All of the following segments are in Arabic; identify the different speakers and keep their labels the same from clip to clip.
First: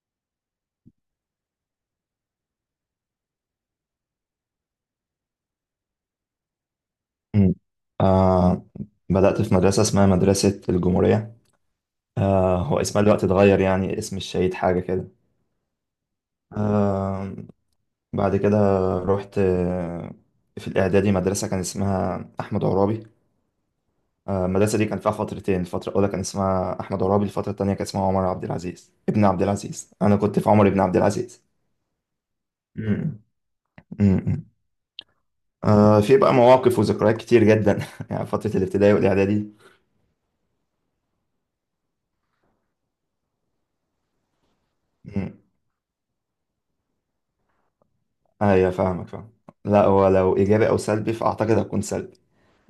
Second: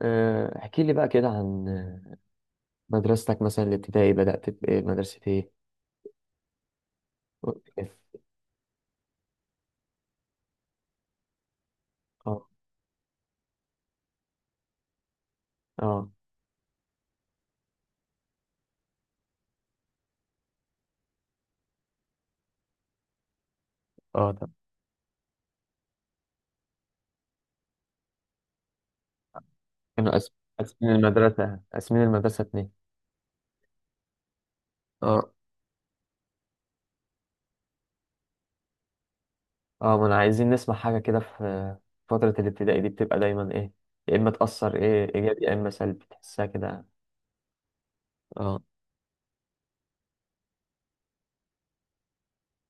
Speaker 1: احكي لي بقى كده عن مدرستك مثلا الابتدائي بدأت بإيه مدرسة إيه؟
Speaker 2: مم.
Speaker 1: وقت كده.
Speaker 2: آه بدأت في مدرسة اسمها مدرسة الجمهورية.
Speaker 1: اه،
Speaker 2: هو اسمها دلوقتي اتغير، يعني اسم الشهيد حاجة كده.
Speaker 1: اه،
Speaker 2: آه بعد كده رحت في الإعدادي مدرسة كان اسمها أحمد عرابي.
Speaker 1: اه، طب،
Speaker 2: المدرسة دي كان فيها فترتين، الفترة الأولى كان اسمها أحمد عرابي، الفترة التانية كان اسمها عمر عبد العزيز ابن عبد العزيز.
Speaker 1: كانوا
Speaker 2: أنا كنت في عمر ابن عبد العزيز.
Speaker 1: قاسمين المدرسة اتنين.
Speaker 2: امم امم
Speaker 1: اه،
Speaker 2: في بقى مواقف وذكريات كتير جدا يعني فترة الابتدائي والإعدادي.
Speaker 1: اه، ما أنا عايزين نسمع حاجة كده. في فترة الابتدائي دي بتبقى دايما إيه؟ يا إما تأثر إيه
Speaker 2: امم
Speaker 1: إيجابي يا إما سلبي تحسها كده. اه.
Speaker 2: أيوة، فاهمك فاهم. لا، ولو إيجابي أو سلبي فأعتقد هتكون سلبي،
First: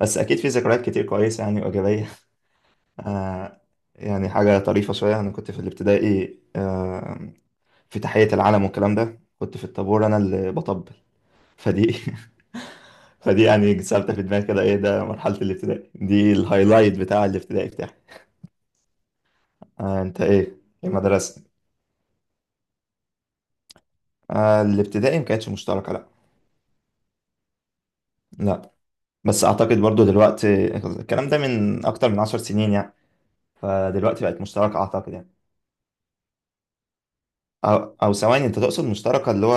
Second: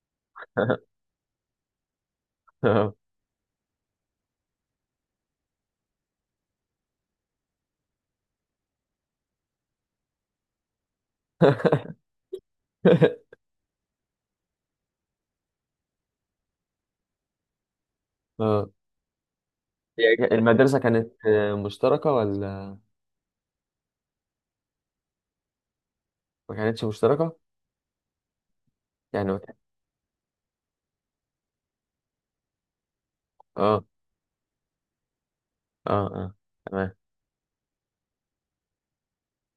Speaker 2: بس أكيد في ذكريات كتير كويسة يعني وإيجابية.
Speaker 1: اه.
Speaker 2: آه يعني حاجة طريفة شوية. أنا كنت في الابتدائي في تحية العلم والكلام ده كنت في الطابور أنا اللي بطبل. فدي فدي يعني ثابتة في دماغي كده. ايه ده، مرحلة الابتدائي دي الهايلايت بتاع الابتدائي بتاعي.
Speaker 1: اه. هي
Speaker 2: انت ايه؟
Speaker 1: المدرسة كانت
Speaker 2: المدرسة
Speaker 1: مشتركة ولا
Speaker 2: الابتدائي ما كانتش مشتركة، لا.
Speaker 1: ما كانتش مشتركة؟
Speaker 2: لا،
Speaker 1: يعني
Speaker 2: بس اعتقد برضو دلوقتي الكلام ده من اكتر من 10 سنين يعني،
Speaker 1: اه، اه،
Speaker 2: فدلوقتي بقت مشتركة اعتقد يعني.
Speaker 1: اه، تمام،
Speaker 2: او او ثواني، انت تقصد مشتركة اللي هو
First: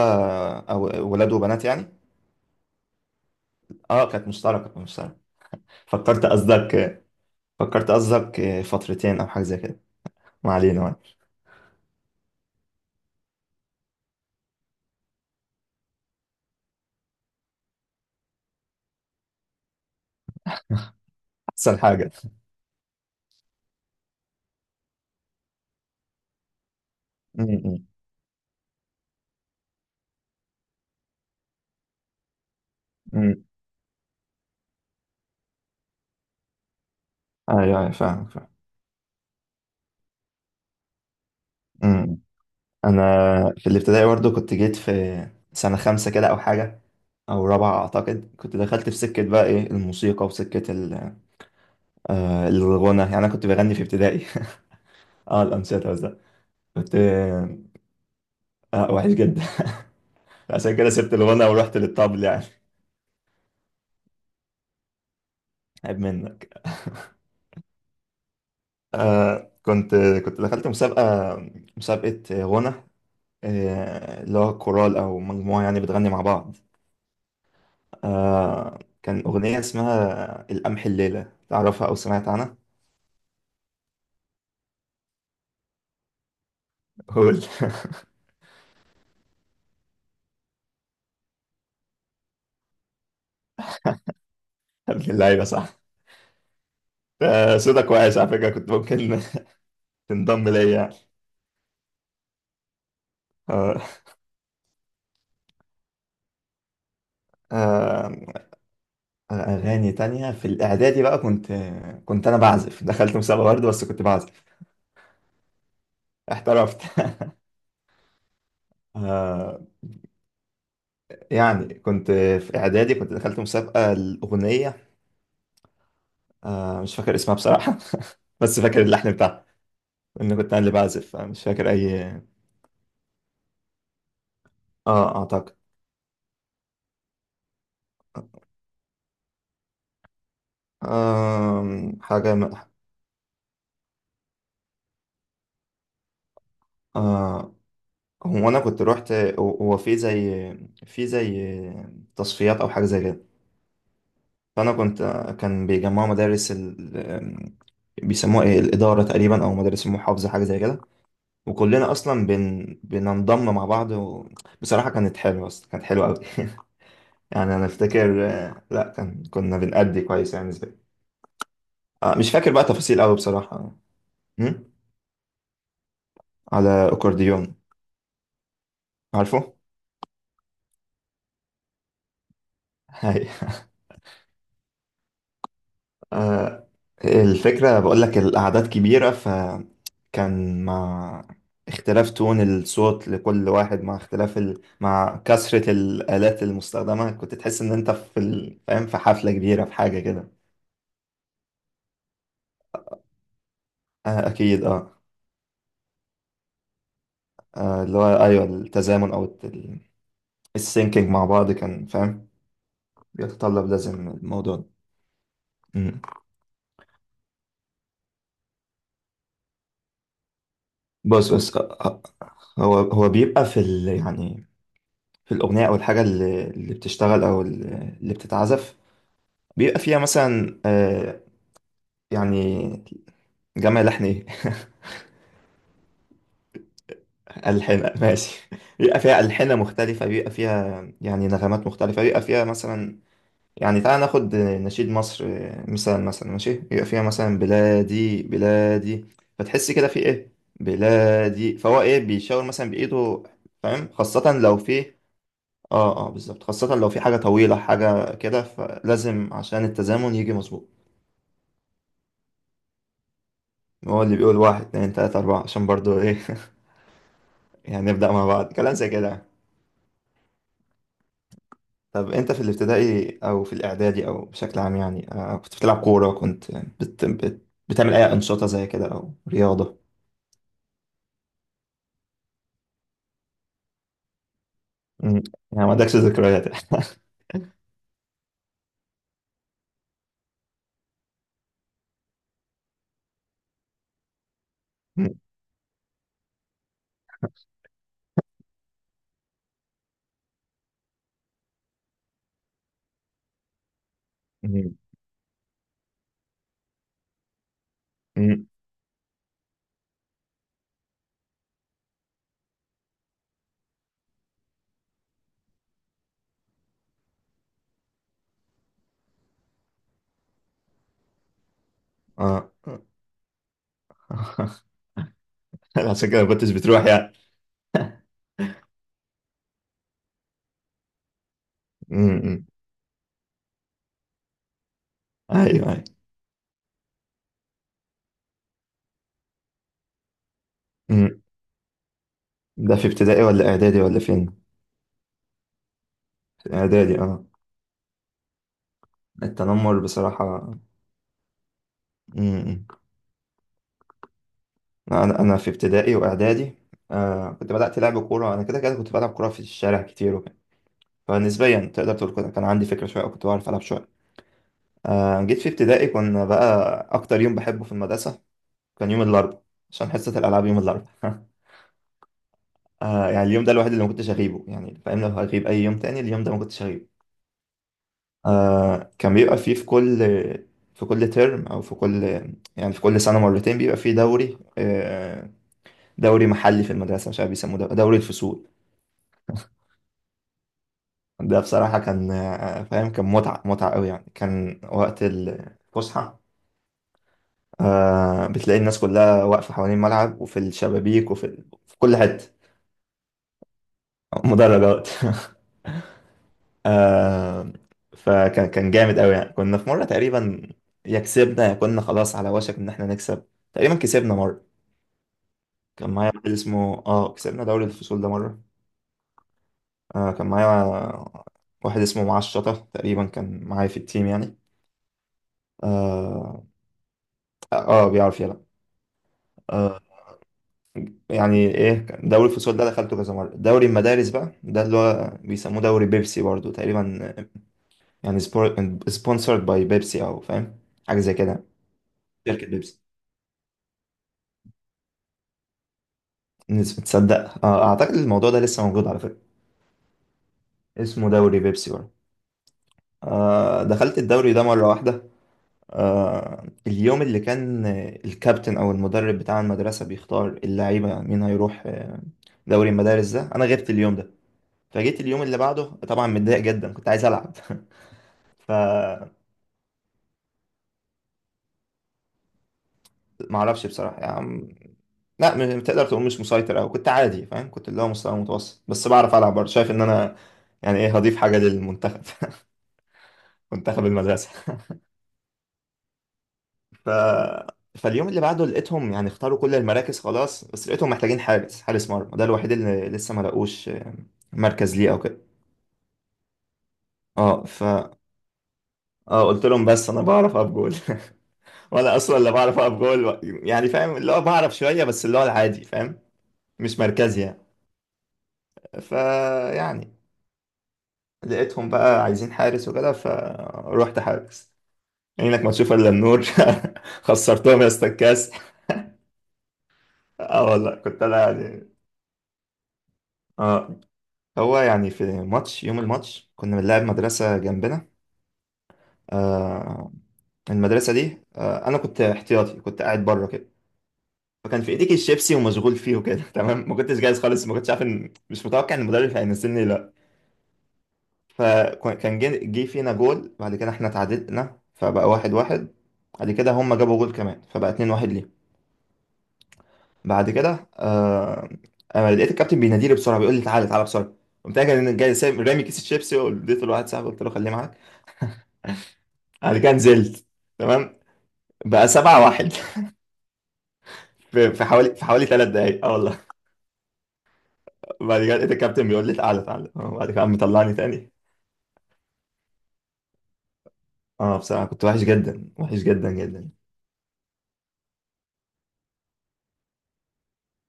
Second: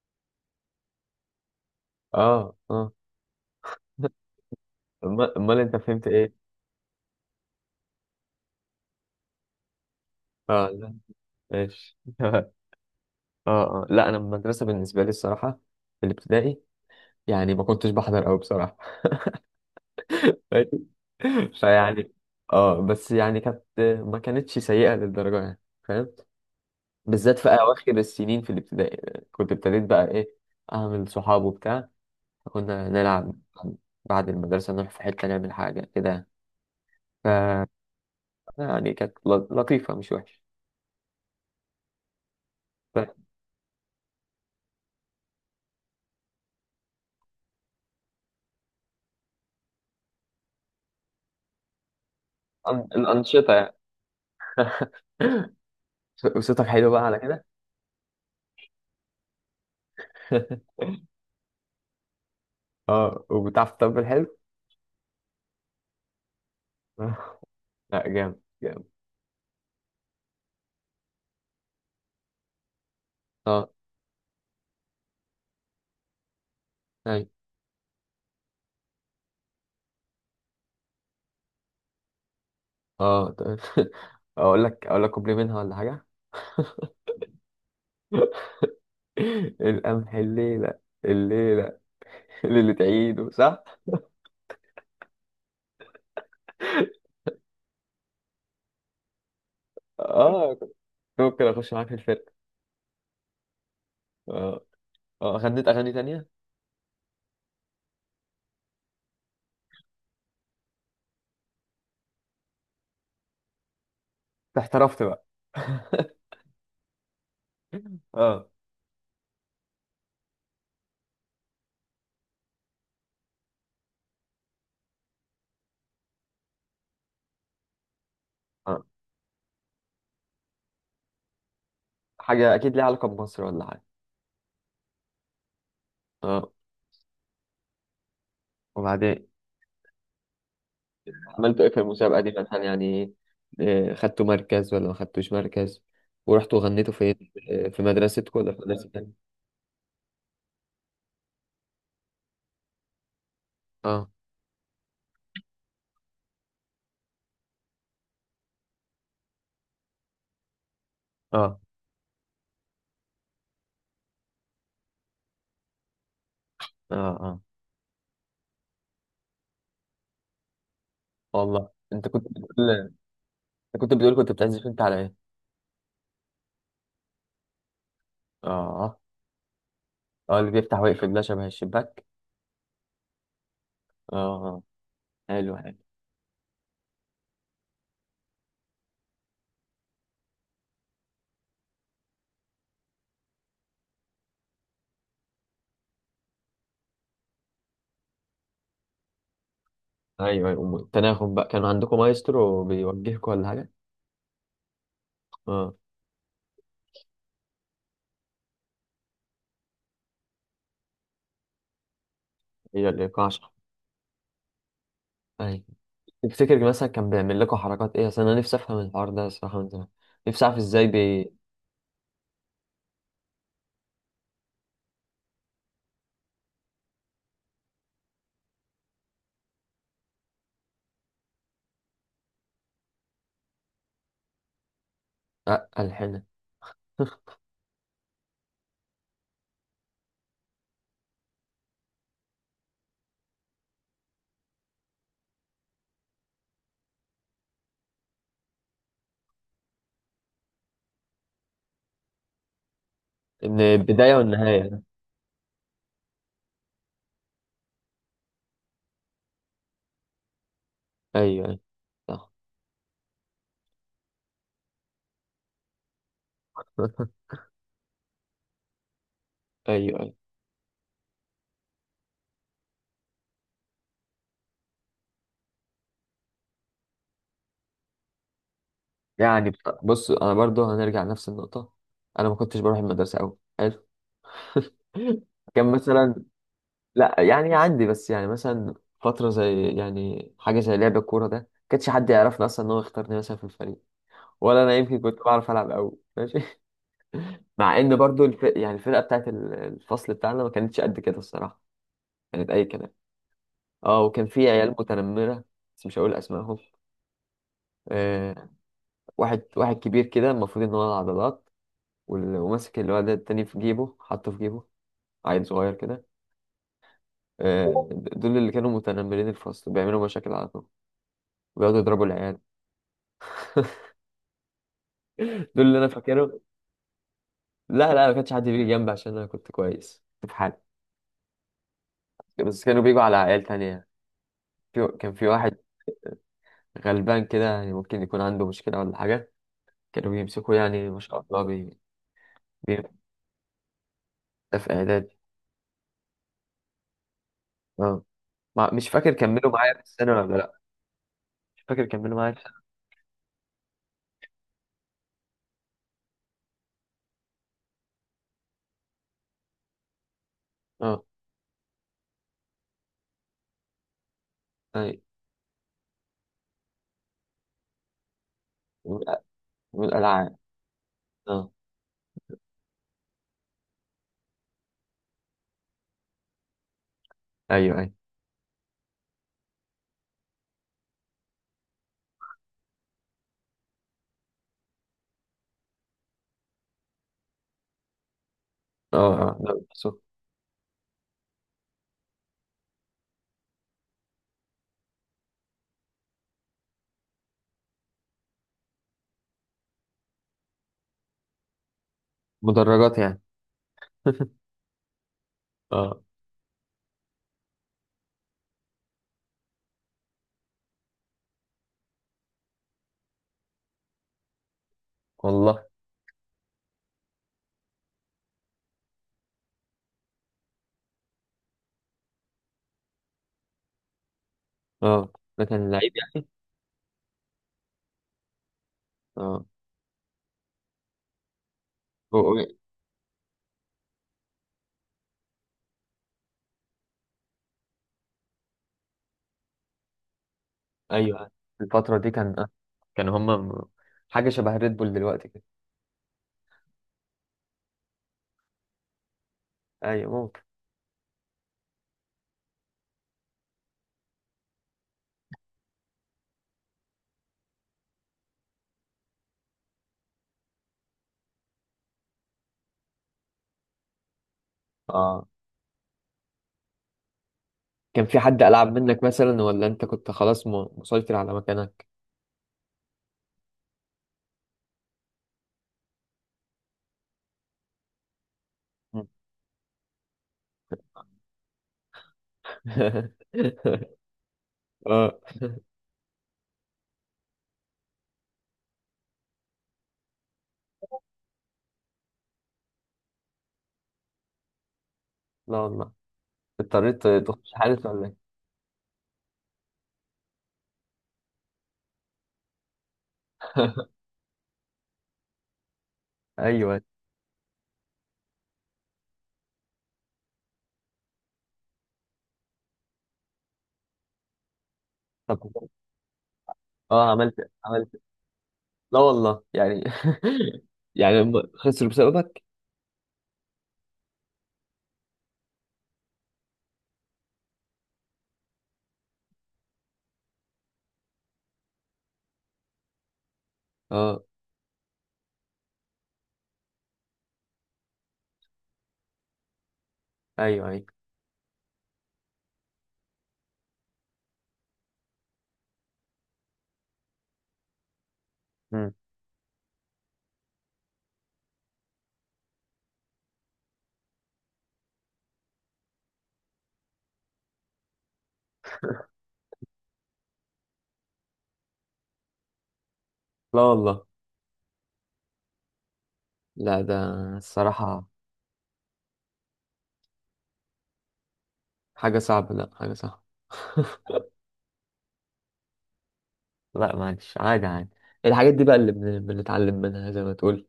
Speaker 2: او ولاد وبنات يعني؟
Speaker 1: اه، اه.
Speaker 2: اه كانت مشتركة كانت مشتركة.
Speaker 1: امال انت فهمت
Speaker 2: فكرت
Speaker 1: ايه؟
Speaker 2: قصدك، فكرت قصدك فترتين او حاجة زي كده. ما
Speaker 1: اه،
Speaker 2: علينا
Speaker 1: لا،
Speaker 2: يعني.
Speaker 1: ماشي. اه، اه، لا انا المدرسه بالنسبه لي الصراحه في الابتدائي يعني ما كنتش بحضر قوي بصراحه. ماشي.
Speaker 2: احسن حاجة.
Speaker 1: فيعني اه بس يعني كانت ما كانتش سيئه للدرجه يعني، فاهم. بالذات
Speaker 2: م-
Speaker 1: في
Speaker 2: م-
Speaker 1: اواخر السنين في الابتدائي كنت ابتديت بقى ايه، اعمل صحاب وبتاع، فكنا
Speaker 2: م.
Speaker 1: نلعب بعد المدرسه نروح في حته نعمل حاجه كده يعني. ف
Speaker 2: ايوه أيوة، فاهم فاهم.
Speaker 1: يعني كانت لطيفه، مش وحشه.
Speaker 2: م-
Speaker 1: ف-
Speaker 2: انا في الابتدائي برضه كنت جيت في سنه خمسة كده او حاجه او رابعه اعتقد. كنت دخلت في سكه بقى ايه الموسيقى وسكه الغنى يعني. انا كنت
Speaker 1: الانشطه يعني.
Speaker 2: بغني في ابتدائي. اه الانشطه، بس ده
Speaker 1: صوتك حلو
Speaker 2: كنت
Speaker 1: بقى على كده.
Speaker 2: وحش جدا. عشان كده سبت الغنى ورحت للطبل يعني.
Speaker 1: اه، وبتعرف تطبل حلو.
Speaker 2: عيب منك.
Speaker 1: آه، لا، جامد جامد.
Speaker 2: آه كنت كنت دخلت مسابقه، مسابقه غنى.
Speaker 1: اه،
Speaker 2: اللي هو كورال او مجموعه يعني بتغني مع بعض.
Speaker 1: اي،
Speaker 2: كان اغنيه اسمها القمح الليله، تعرفها او سمعت عنها؟
Speaker 1: اه، طيب. اقول لك كوبلي منها ولا حاجه؟
Speaker 2: قول.
Speaker 1: القمح الليله، الليله، اللي تعيده صح.
Speaker 2: ابن اللعيبه صح. صوتك وحش على فكره، كنت ممكن تنضم
Speaker 1: اه،
Speaker 2: ليا
Speaker 1: كنت
Speaker 2: يعني.
Speaker 1: ممكن اخش معاك في الفرقه.
Speaker 2: آه،
Speaker 1: اه، اه، غنيت اغاني تانية.
Speaker 2: آه، اغاني تانية في الاعدادي بقى. كنت انا بعزف، دخلت مسابقه برضه بس كنت بعزف.
Speaker 1: احترفت بقى.
Speaker 2: احترفت.
Speaker 1: اه،
Speaker 2: آه، يعني كنت في اعدادي كنت دخلت مسابقه الاغنيه. مش فاكر اسمها بصراحه بس فاكر
Speaker 1: اه،
Speaker 2: اللحن بتاعها لان كنت انا اللي بعزف. مش فاكر اي.
Speaker 1: حاجه اكيد ليها علاقه بمصر ولا حاجه.
Speaker 2: اه اعتقد.
Speaker 1: اه، وبعدين عملتوا
Speaker 2: آم،
Speaker 1: ايه في المسابقة دي
Speaker 2: حاجه م...
Speaker 1: مثلا يعني؟ خدتوا مركز ولا ما خدتوش مركز؟ ورحتوا غنيتوا فين؟
Speaker 2: آه
Speaker 1: في مدرستكم
Speaker 2: هو
Speaker 1: ولا في
Speaker 2: انا كنت
Speaker 1: مدرسة
Speaker 2: روحت.
Speaker 1: تانية؟
Speaker 2: هو في زي تصفيات او حاجه زي كده.
Speaker 1: اه،
Speaker 2: فانا كنت، كان بيجمعوا مدارس ال... بيسموها ايه، الاداره تقريبا او مدارس المحافظه حاجه زي كده.
Speaker 1: اه،
Speaker 2: وكلنا اصلا بن... بننضم مع بعض و... بصراحه كانت حلوه، اصلا كانت حلوه قوي.
Speaker 1: اه، اه،
Speaker 2: يعني انا افتكر، لا كنا بنأدي كويس يعني زي.
Speaker 1: والله.
Speaker 2: مش فاكر بقى تفاصيل قوي بصراحه.
Speaker 1: انت كنت بتقول كنت بتعزف
Speaker 2: أمم؟
Speaker 1: انت على ايه؟
Speaker 2: على اكورديون.
Speaker 1: اه،
Speaker 2: عارفه.
Speaker 1: اه، اللي بيفتح ويقفل ده شبه الشباك.
Speaker 2: هاي.
Speaker 1: اه، آه، حلو حلو.
Speaker 2: آه، الفكرة بقول لك الأعداد كبيرة، ف كان مع اختلاف تون الصوت لكل واحد، مع اختلاف ال... مع كثرة الآلات المستخدمة كنت تحس إن أنت في ال... فاهم في حفلة كبيرة في حاجة كده.
Speaker 1: ايوه، ايوه، التناغم بقى، كان عندكم مايسترو بيوجهكم ولا حاجة؟
Speaker 2: أكيد. أه.
Speaker 1: اه،
Speaker 2: اللي هو أيوه التزامن أو السينكينج مع بعض كان فاهم
Speaker 1: هي الايقاع شرح.
Speaker 2: بيتطلب، لازم الموضوع ده.
Speaker 1: ايوه.
Speaker 2: مم.
Speaker 1: تفتكر مثلا كان بيعمل لكم حركات ايه؟ اصل انا نفسي افهم الحوار ده الصراحة من زمان، نفسي اعرف ازاي
Speaker 2: بص بص، هو بيبقى في ال... يعني في الأغنية أو الحاجة اللي بتشتغل أو اللي اللي بتتعزف، بيبقى فيها مثلا. يعني جمع لحن إيه،
Speaker 1: ألحنها.
Speaker 2: ألحنة ماشي. بيبقى فيها ألحنة مختلفة، بيبقى فيها يعني نغمات مختلفة، بيبقى فيها مثلا يعني. تعال ناخد نشيد مصر مثال مثلا ماشي. بيبقى فيها مثلا بلادي بلادي، فتحس كده في إيه، بلادي، فهو إيه بيشاور مثلا بإيده،
Speaker 1: ان
Speaker 2: فاهم،
Speaker 1: البدايه
Speaker 2: خاصة لو
Speaker 1: والنهايه.
Speaker 2: في بالظبط، خاصة لو في حاجة طويلة حاجة كده فلازم عشان التزامن يجي مظبوط.
Speaker 1: ايوه، ايوه، صح.
Speaker 2: هو اللي بيقول واحد اتنين تلاتة أربعة عشان برضو إيه. يعني نبدأ مع بعض، كلام زي كده.
Speaker 1: ايوه، ايوه،
Speaker 2: طب انت في الابتدائي او في الاعدادي او بشكل عام يعني، كنت بتلعب كورة؟ كنت بت... بت... بتعمل اي انشطة زي كده او
Speaker 1: يعني بص
Speaker 2: رياضة؟
Speaker 1: بص، انا برضو هنرجع لنفس النقطه. انا ما كنتش بروح المدرسه قوي، حلو.
Speaker 2: مم. يعني ما
Speaker 1: كان
Speaker 2: عندكش
Speaker 1: مثلا،
Speaker 2: ذكريات؟
Speaker 1: لا يعني عندي، بس يعني مثلا فتره زي يعني حاجه زي لعب الكوره ده، كانش حد يعرفني اصلا ان هو يختارني مثلا في الفريق، ولا انا يمكن
Speaker 2: مم.
Speaker 1: كنت بعرف العب قوي، ماشي. مع ان برضو يعني الفرقه بتاعت الفصل بتاعنا ما كانتش قد كده الصراحه، كانت اي كلام. اه، وكان في عيال
Speaker 2: مم.
Speaker 1: متنمره، بس مش هقول اسمائهم.
Speaker 2: مم.
Speaker 1: آه، واحد واحد كبير كده، المفروض ان هو العضلات، وماسك اللي هو ده التاني في جيبه، حاطه في جيبه، عيل صغير كده. دول اللي كانوا متنمرين الفصل، بيعملوا مشاكل على طول، بيقعدوا يضربوا العيال.
Speaker 2: اه.
Speaker 1: دول اللي انا
Speaker 2: عشان كده ما
Speaker 1: فاكره.
Speaker 2: كنتش بتروح يعني؟
Speaker 1: لا، لا، ما كانش حد بيجي جنبي عشان انا كنت كويس، كنت في حالي.
Speaker 2: مم. مم.
Speaker 1: بس كانوا بيجوا على عيال تانية. كان في
Speaker 2: ايوه
Speaker 1: واحد
Speaker 2: ايوه.
Speaker 1: غلبان كده، يعني ممكن يكون عنده مشكلة ولا حاجة، كانوا بيمسكوه يعني ما شاء
Speaker 2: مم.
Speaker 1: الله
Speaker 2: ده
Speaker 1: بي...
Speaker 2: في ابتدائي ولا اعدادي ولا فين؟
Speaker 1: ده في إعدادي.
Speaker 2: في اعدادي اه.
Speaker 1: اه، ما... مش فاكر كملوا معايا
Speaker 2: التنمر
Speaker 1: في السنة ولا لا.
Speaker 2: بصراحة.
Speaker 1: مش فاكر كملوا معايا في السنة.
Speaker 2: مم. انا في ابتدائي واعدادي كنت بدأت لعب كورة. انا كده كده كنت بلعب كورة في الشارع كتير،
Speaker 1: اه،
Speaker 2: فنسبيا تقدر تقول كده كان عندي فكرة شوية أو كنت بعرف ألعب شوية.
Speaker 1: أي.
Speaker 2: جيت في ابتدائي كنا بقى، أكتر يوم بحبه في المدرسة كان يوم الأربعاء عشان حصة
Speaker 1: والألعاب.
Speaker 2: الألعاب يوم الأربعاء.
Speaker 1: اه،
Speaker 2: يعني اليوم ده الوحيد اللي ما كنتش أغيبه، يعني فاهم لو هغيب أي يوم تاني اليوم ده ما كنتش أغيبه.
Speaker 1: ايوه، ايوه،
Speaker 2: كان بيبقى فيه في كل ترم أو في كل، يعني في كل سنة مرتين بيبقى فيه دوري. دوري محلي في المدرسة مش عارف بيسموه ده- دوري الفصول.
Speaker 1: اه، اه، لا، بس هو
Speaker 2: ده بصراحة كان فاهم كان متعة متعة قوي يعني. كان وقت الفسحة بتلاقي الناس كلها واقفة حوالين الملعب وفي الشبابيك وفي ال... في كل حتة.
Speaker 1: مدرجات يعني.
Speaker 2: مدرجات.
Speaker 1: اه،
Speaker 2: آه فكان جامد قوي يعني. كنا في مرة تقريبا، يا كسبنا يا كنا خلاص على وشك ان احنا نكسب. تقريبا كسبنا مرة.
Speaker 1: والله.
Speaker 2: كان معايا واحد اسمه كسبنا دوري الفصول ده مرة. كان معايا واحد اسمه معاه الشطة تقريبا، كان معايا في التيم يعني.
Speaker 1: اه، ده كان لعيب يعني.
Speaker 2: اه, بيعرف يلعب.
Speaker 1: اه،
Speaker 2: آه، يعني ايه،
Speaker 1: هو-
Speaker 2: دوري
Speaker 1: هو-
Speaker 2: الفصول ده دخلته كذا مره. دوري المدارس بقى ده اللي هو بيسموه دوري بيبسي برضو تقريبا، يعني سبونسرد باي بيبسي او فاهم حاجه زي
Speaker 1: ايوه.
Speaker 2: كده.
Speaker 1: الفترة دي كان
Speaker 2: شركه
Speaker 1: آه.
Speaker 2: بيبسي.
Speaker 1: كانوا هما حاجة شبه ريد بول دلوقتي كده.
Speaker 2: تصدق اعتقد الموضوع ده لسه موجود على فكره،
Speaker 1: ايوه، ممكن.
Speaker 2: اسمه دوري بيبسي برضو. دخلت الدوري ده مره واحده. اليوم اللي كان الكابتن او المدرب بتاع المدرسه بيختار اللعيبه مين هيروح دوري المدارس ده، انا غبت اليوم ده. فجيت اليوم
Speaker 1: اه،
Speaker 2: اللي بعده طبعا متضايق جدا كنت عايز العب.
Speaker 1: كان في حد
Speaker 2: ف
Speaker 1: ألعب منك مثلا، ولا انت كنت خلاص مسيطر على مكانك؟
Speaker 2: ما اعرفش بصراحه يعني. لا، تقدر تقول مش مسيطر او كنت عادي فاهم، كنت اللي هو مستوى متوسط بس
Speaker 1: مم.
Speaker 2: بعرف العب برضه. شايف ان انا، يعني ايه، هضيف حاجه للمنتخب. منتخب المدرسه.
Speaker 1: اه،
Speaker 2: ف فاليوم اللي بعده لقيتهم يعني اختاروا كل المراكز خلاص، بس لقيتهم محتاجين حارس، حارس مرمى، ده الوحيد اللي لسه ما لقوش مركز ليه او كده.
Speaker 1: لا والله، اضطريت
Speaker 2: اه
Speaker 1: تخش
Speaker 2: ف
Speaker 1: حارس ولا ايه؟
Speaker 2: اه قلت لهم بس انا بعرف اقف جول. وانا اصلا لا بعرف اقف جول، يعني فاهم اللي هو بعرف شويه بس اللي هو العادي فاهم، مش
Speaker 1: ايوه،
Speaker 2: مركزي يعني. فيعني لقيتهم بقى عايزين حارس وكده فروحت حارس.
Speaker 1: طب.
Speaker 2: عينك ما تشوف الا النور.
Speaker 1: اه،
Speaker 2: خسرتهم يا اسطى
Speaker 1: عملت؟
Speaker 2: الكاس.
Speaker 1: لا والله يعني.
Speaker 2: اه والله كنت انا
Speaker 1: يعني هم
Speaker 2: يعني.
Speaker 1: خسروا بسببك؟
Speaker 2: اه هو يعني في ماتش، يوم الماتش كنا بنلعب مدرسة جنبنا. آه المدرسة دي انا كنت احتياطي كنت قاعد بره كده.
Speaker 1: اه،
Speaker 2: فكان في ايديك الشيبسي ومشغول فيه وكده. تمام، ما كنتش جاهز خالص، ما كنتش عارف ان مش متوقع ان المدرب هينزلني.
Speaker 1: ايوه، ايوه.
Speaker 2: فكان جه فينا جول. بعد كده احنا تعادلنا فبقى 1-1. بعد كده هم جابوا جول كمان فبقى 2-1 ليه.
Speaker 1: مم.
Speaker 2: بعد كده انا لقيت الكابتن بيناديلي بسرعه بيقول لي تعالى تعالى بسرعه. قمت انا جاي جاي رامي كيس الشيبسي واديته لواحد صاحبي قلت له خليه معاك. بعد كده نزلت، تمام، بقى 7-1.
Speaker 1: لا والله.
Speaker 2: في حوالي 3 دقايق اه والله.
Speaker 1: لا، ده الصراحة
Speaker 2: بعد كده لقيت الكابتن بيقول لي تعالى تعالى بعد كده قام مطلعني تاني.
Speaker 1: حاجة صعبة، لا، حاجة صعبة.
Speaker 2: اه بصراحة كنت وحش جدا وحش جدا جدا.
Speaker 1: لا معلش، عادي عادي. الحاجات دي بقى اللي بنتعلم منها زي ما تقول،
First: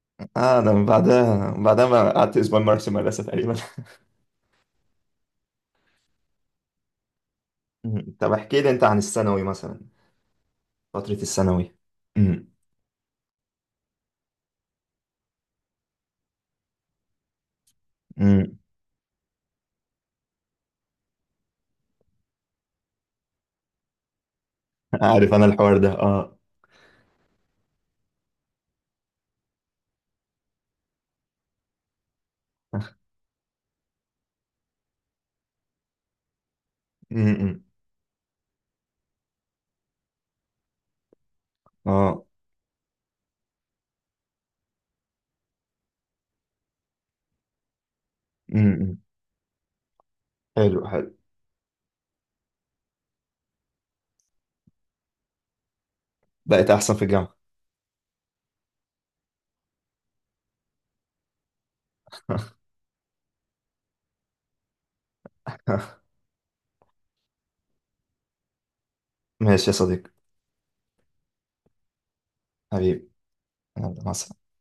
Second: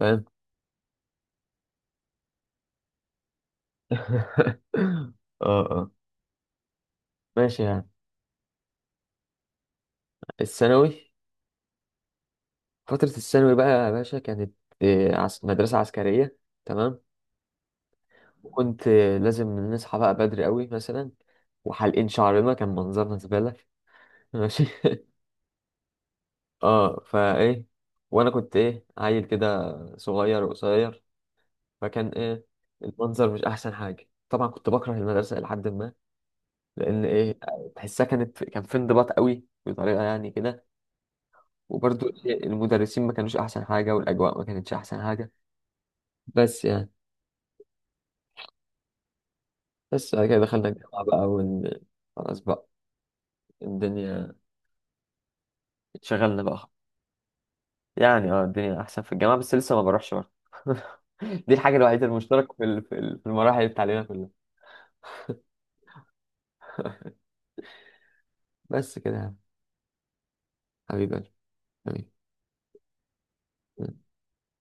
Speaker 1: فاهم.
Speaker 2: اه انا من بعدها، من بعدها ما قعدت اسبوع ما اعرفش المدرسة تقريبا.
Speaker 1: اه، اه، ماشي يعني.
Speaker 2: مم. طب احكي لي انت عن الثانوي مثلا؟
Speaker 1: الثانوي.
Speaker 2: فترة الثانوي. مم.
Speaker 1: فترة الثانوي بقى يا باشا كانت مدرسة عسكرية. تمام.
Speaker 2: مم.
Speaker 1: وكنت لازم نصحى بقى بدري قوي مثلا، وحالقين شعرنا، كان منظرنا زبالة. ماشي.
Speaker 2: عارف انا الحوار ده اه.
Speaker 1: اه، فايه، وانا كنت ايه، عيل كده صغير وقصير، فكان ايه، المنظر مش احسن حاجه طبعا، كنت بكره المدرسه الى حد ما، لان ايه،
Speaker 2: مم.
Speaker 1: تحسها كان في انضباط قوي بطريقه يعني كده. وبرضو
Speaker 2: اه.
Speaker 1: إيه، المدرسين ما كانوش احسن حاجه، والاجواء ما كانتش احسن حاجه. بس يعني،
Speaker 2: مم.
Speaker 1: بس بعد كده دخلنا
Speaker 2: حلو
Speaker 1: الجامعه
Speaker 2: حلو.
Speaker 1: بقى. خلاص بقى، الدنيا، اتشغلنا بقى.
Speaker 2: بقيت احسن في الجامعة؟
Speaker 1: يعني اه، الدنيا احسن في الجامعه، بس لسه ما بروحش برضه. دي الحاجه الوحيده المشتركه في المراحل التعليميه كلها. بس كده يا
Speaker 2: ماشي يا صديقي.
Speaker 1: حبيبي، حبيبي.
Speaker 2: حبيبي. يلا، مع السلامة.